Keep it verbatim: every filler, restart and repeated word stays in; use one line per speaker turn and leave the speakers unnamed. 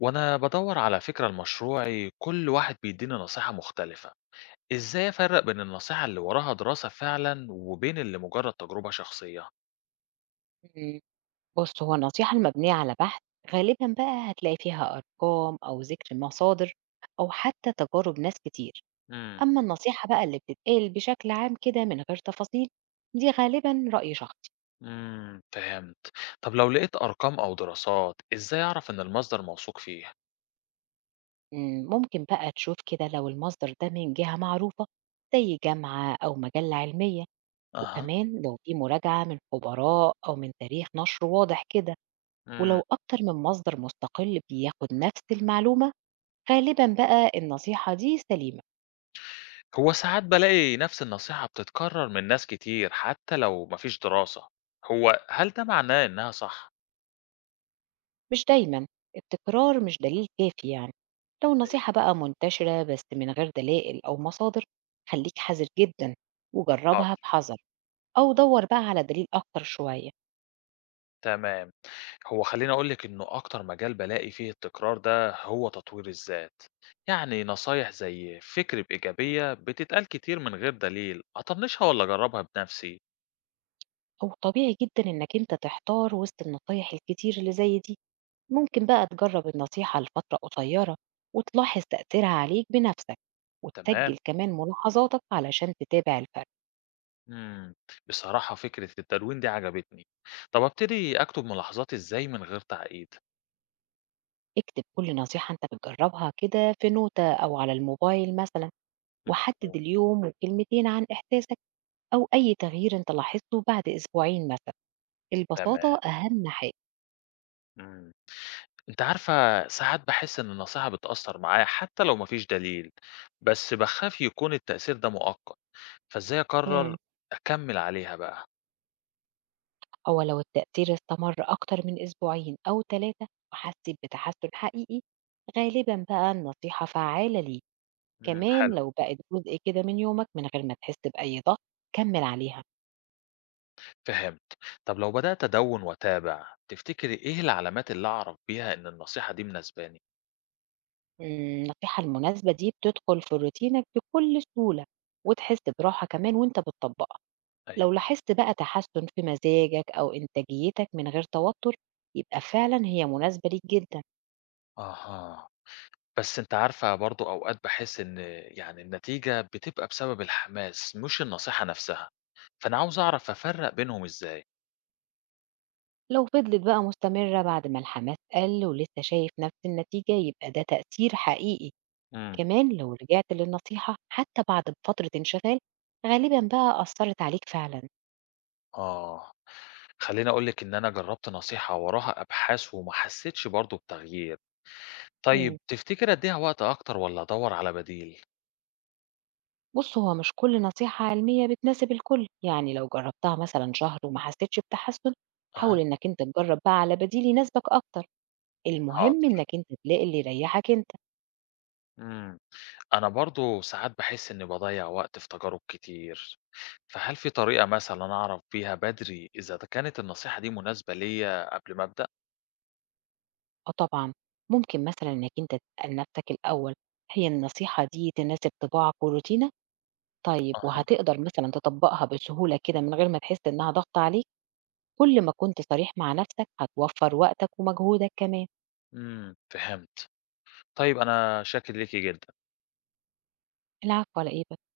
وأنا بدور على فكرة لمشروعي كل واحد بيديني نصيحة مختلفة إزاي أفرق بين النصيحة اللي وراها دراسة فعلا وبين اللي مجرد تجربة شخصية.
إمم. بُص، هو النصيحة المبنية على بحث غالبًا بقى هتلاقي فيها أرقام أو ذِكر مصادر أو حتى تجارب ناس كتير.
امم
أمّا النصيحة بقى اللي بتتقال بشكل عام كده من غير تفاصيل، دي غالبًا رأي شخصي.
امم فهمت طب لو لقيت أرقام أو دراسات إزاي أعرف إن المصدر موثوق فيه؟
إمم، ممكن بقى تشوف كده لو المصدر ده من جهة معروفة زي جامعة أو مجلة علمية،
أها.
وكمان لو في مراجعة من خبراء أو من تاريخ نشر واضح كده، ولو
امم.
أكتر من مصدر مستقل بياخد نفس المعلومة، غالبًا بقى النصيحة دي سليمة.
هو ساعات بلاقي نفس النصيحة بتتكرر من ناس كتير حتى لو مفيش دراسة، هو هل ده معناه إنها صح؟
مش دايمًا، التكرار مش دليل كافي يعني. لو
أيوه.
النصيحة بقى منتشرة بس من غير دلائل أو مصادر خلّيك حذر جدًا،
حاضر.
وجرّبها بحذر أو دَوّر بقى على دليل أكتر شوية.
تمام. هو خلّيني أقول لِك إنه أكتر مجال بالاقي فيه التكرار ده هو تطوير الذات. يعني نصايح زي فكر بإيجابية بتتقال كتير من غير دليل، أطنّشها والّا أجرّبها بنفسي؟
هو طبيعي جدًا إنك أنت تحتار وسط النصايح الكتير اللي زي دي، ممكن بقى تجرّب النصيحة لفترة قصيرة وتلاحظ تأثيرها عليك بنفسك،
تمام،
وتسجّل كمان ملاحظاتك علشان تتابع الفرق.
إمم. بصراحة فكرة التدوين دي عجبتني. طب أبتدي أكتب ملاحظاتي إزاي من غير تعقيد؟
اكتب كل نصيحة أنت بتجرّبها كده في نوتة أو على الموبايل مثلًا. وحدد
مفهوم.
اليوم وكلمتين عن إحساسك أو أي تغيير أنت لاحظته بعد أسبوعين مثلا.
تمام،
البساطة أهم حاجة.
إمم. أنت عارفة ساعات باحس إن النصيحة بتأثّر معايا حتى لو ما فيش دليل، بس باخاف يكون التأثير ده مؤقت، فإزاي
مم.
أقرر أكمّل عليها بقى؟
هو لو التأثير استمر أكتر من أسبوعين أو ثلاثة وحسيت بتحسن حقيقي، غالبا بقى النصيحة فعالة ليك.
إمم،
كمان
حلو.
لو بقت جزء كده من يومك من غير ما تحس بأي ضغط، كمل عليها.
فهمت. طب لو بدأت أدوّن وأتابع، تفتكري إيه العلامات اللي أعرف بيها إن النصيحة دي مناسباني؟
مم، النصيحة المناسبة دي بتدخل في روتينك بكل سهولة وتحس براحة كمان وانت بتطبقها. لو
أيوه.
لاحظت بقى تحسن في مزاجك أو إنتاجيتك من غير توتر، يبقى فعلا هي مناسبة ليك جدا.
أها. بس أنت عارفة برضه أوقات باحس إن يعني النتيجة بتبقى بسبب الحماس مش النصيحة نفسها، فأنا عاوز أعرف أفرّق بينهم إزاي؟
لو فضلت بقى مستمرة بعد ما الحماس قل ولسه شايف نفس النتيجة، يبقى ده تأثير حقيقي.
إمم.
كمان لو رجعت للنصيحة حتى بعد فترة انشغال، غالبا بقى أثرت عليك فعلا.
آه. خلّيني أقول لِك إن أنا جرّبت نصيحة وراها أبحاث وما حسّيتش برضه بتغيير. طيب
مم.
تفتكري أدّيها وقت أكتر والّا أدوّر على بديل؟
بص، هو مش كل نصيحة علمية بتناسب الكل، يعني لو جربتها مثلا شهر وما حسيتش بتحسن حاول
أها،
إنك أنت تجرب بقى على بديل يناسبك أكتر. المهم
حاضر.
إنك أنت تلاقي اللي يريحك أنت.
إمم. أنا برضه ساعات باحس إنّي باضيّع وقت في تجارب كتير، فهل في طريقة مثلًا أعرف بيها بدري إذا د كانت النصيحة دي مناسبة ليّا قبل ما أبدأ؟
آه طبعًا، ممكن مثلًا إنك أنت تسأل نفسك الأول، هي النصيحة دي تناسب طباعك وروتينك؟ طيب
أها.
وهتقدر مثلًا تطبّقها بسهولة كده من غير ما تحس إنها ضغط عليك؟ كل ما كنت صريح مع نفسك، هتوفّر وقتك ومجهودك كمان.
إمم، فهمت. طيب أنا شاكر ليكِ جدًا.
العفو، على إيه بس.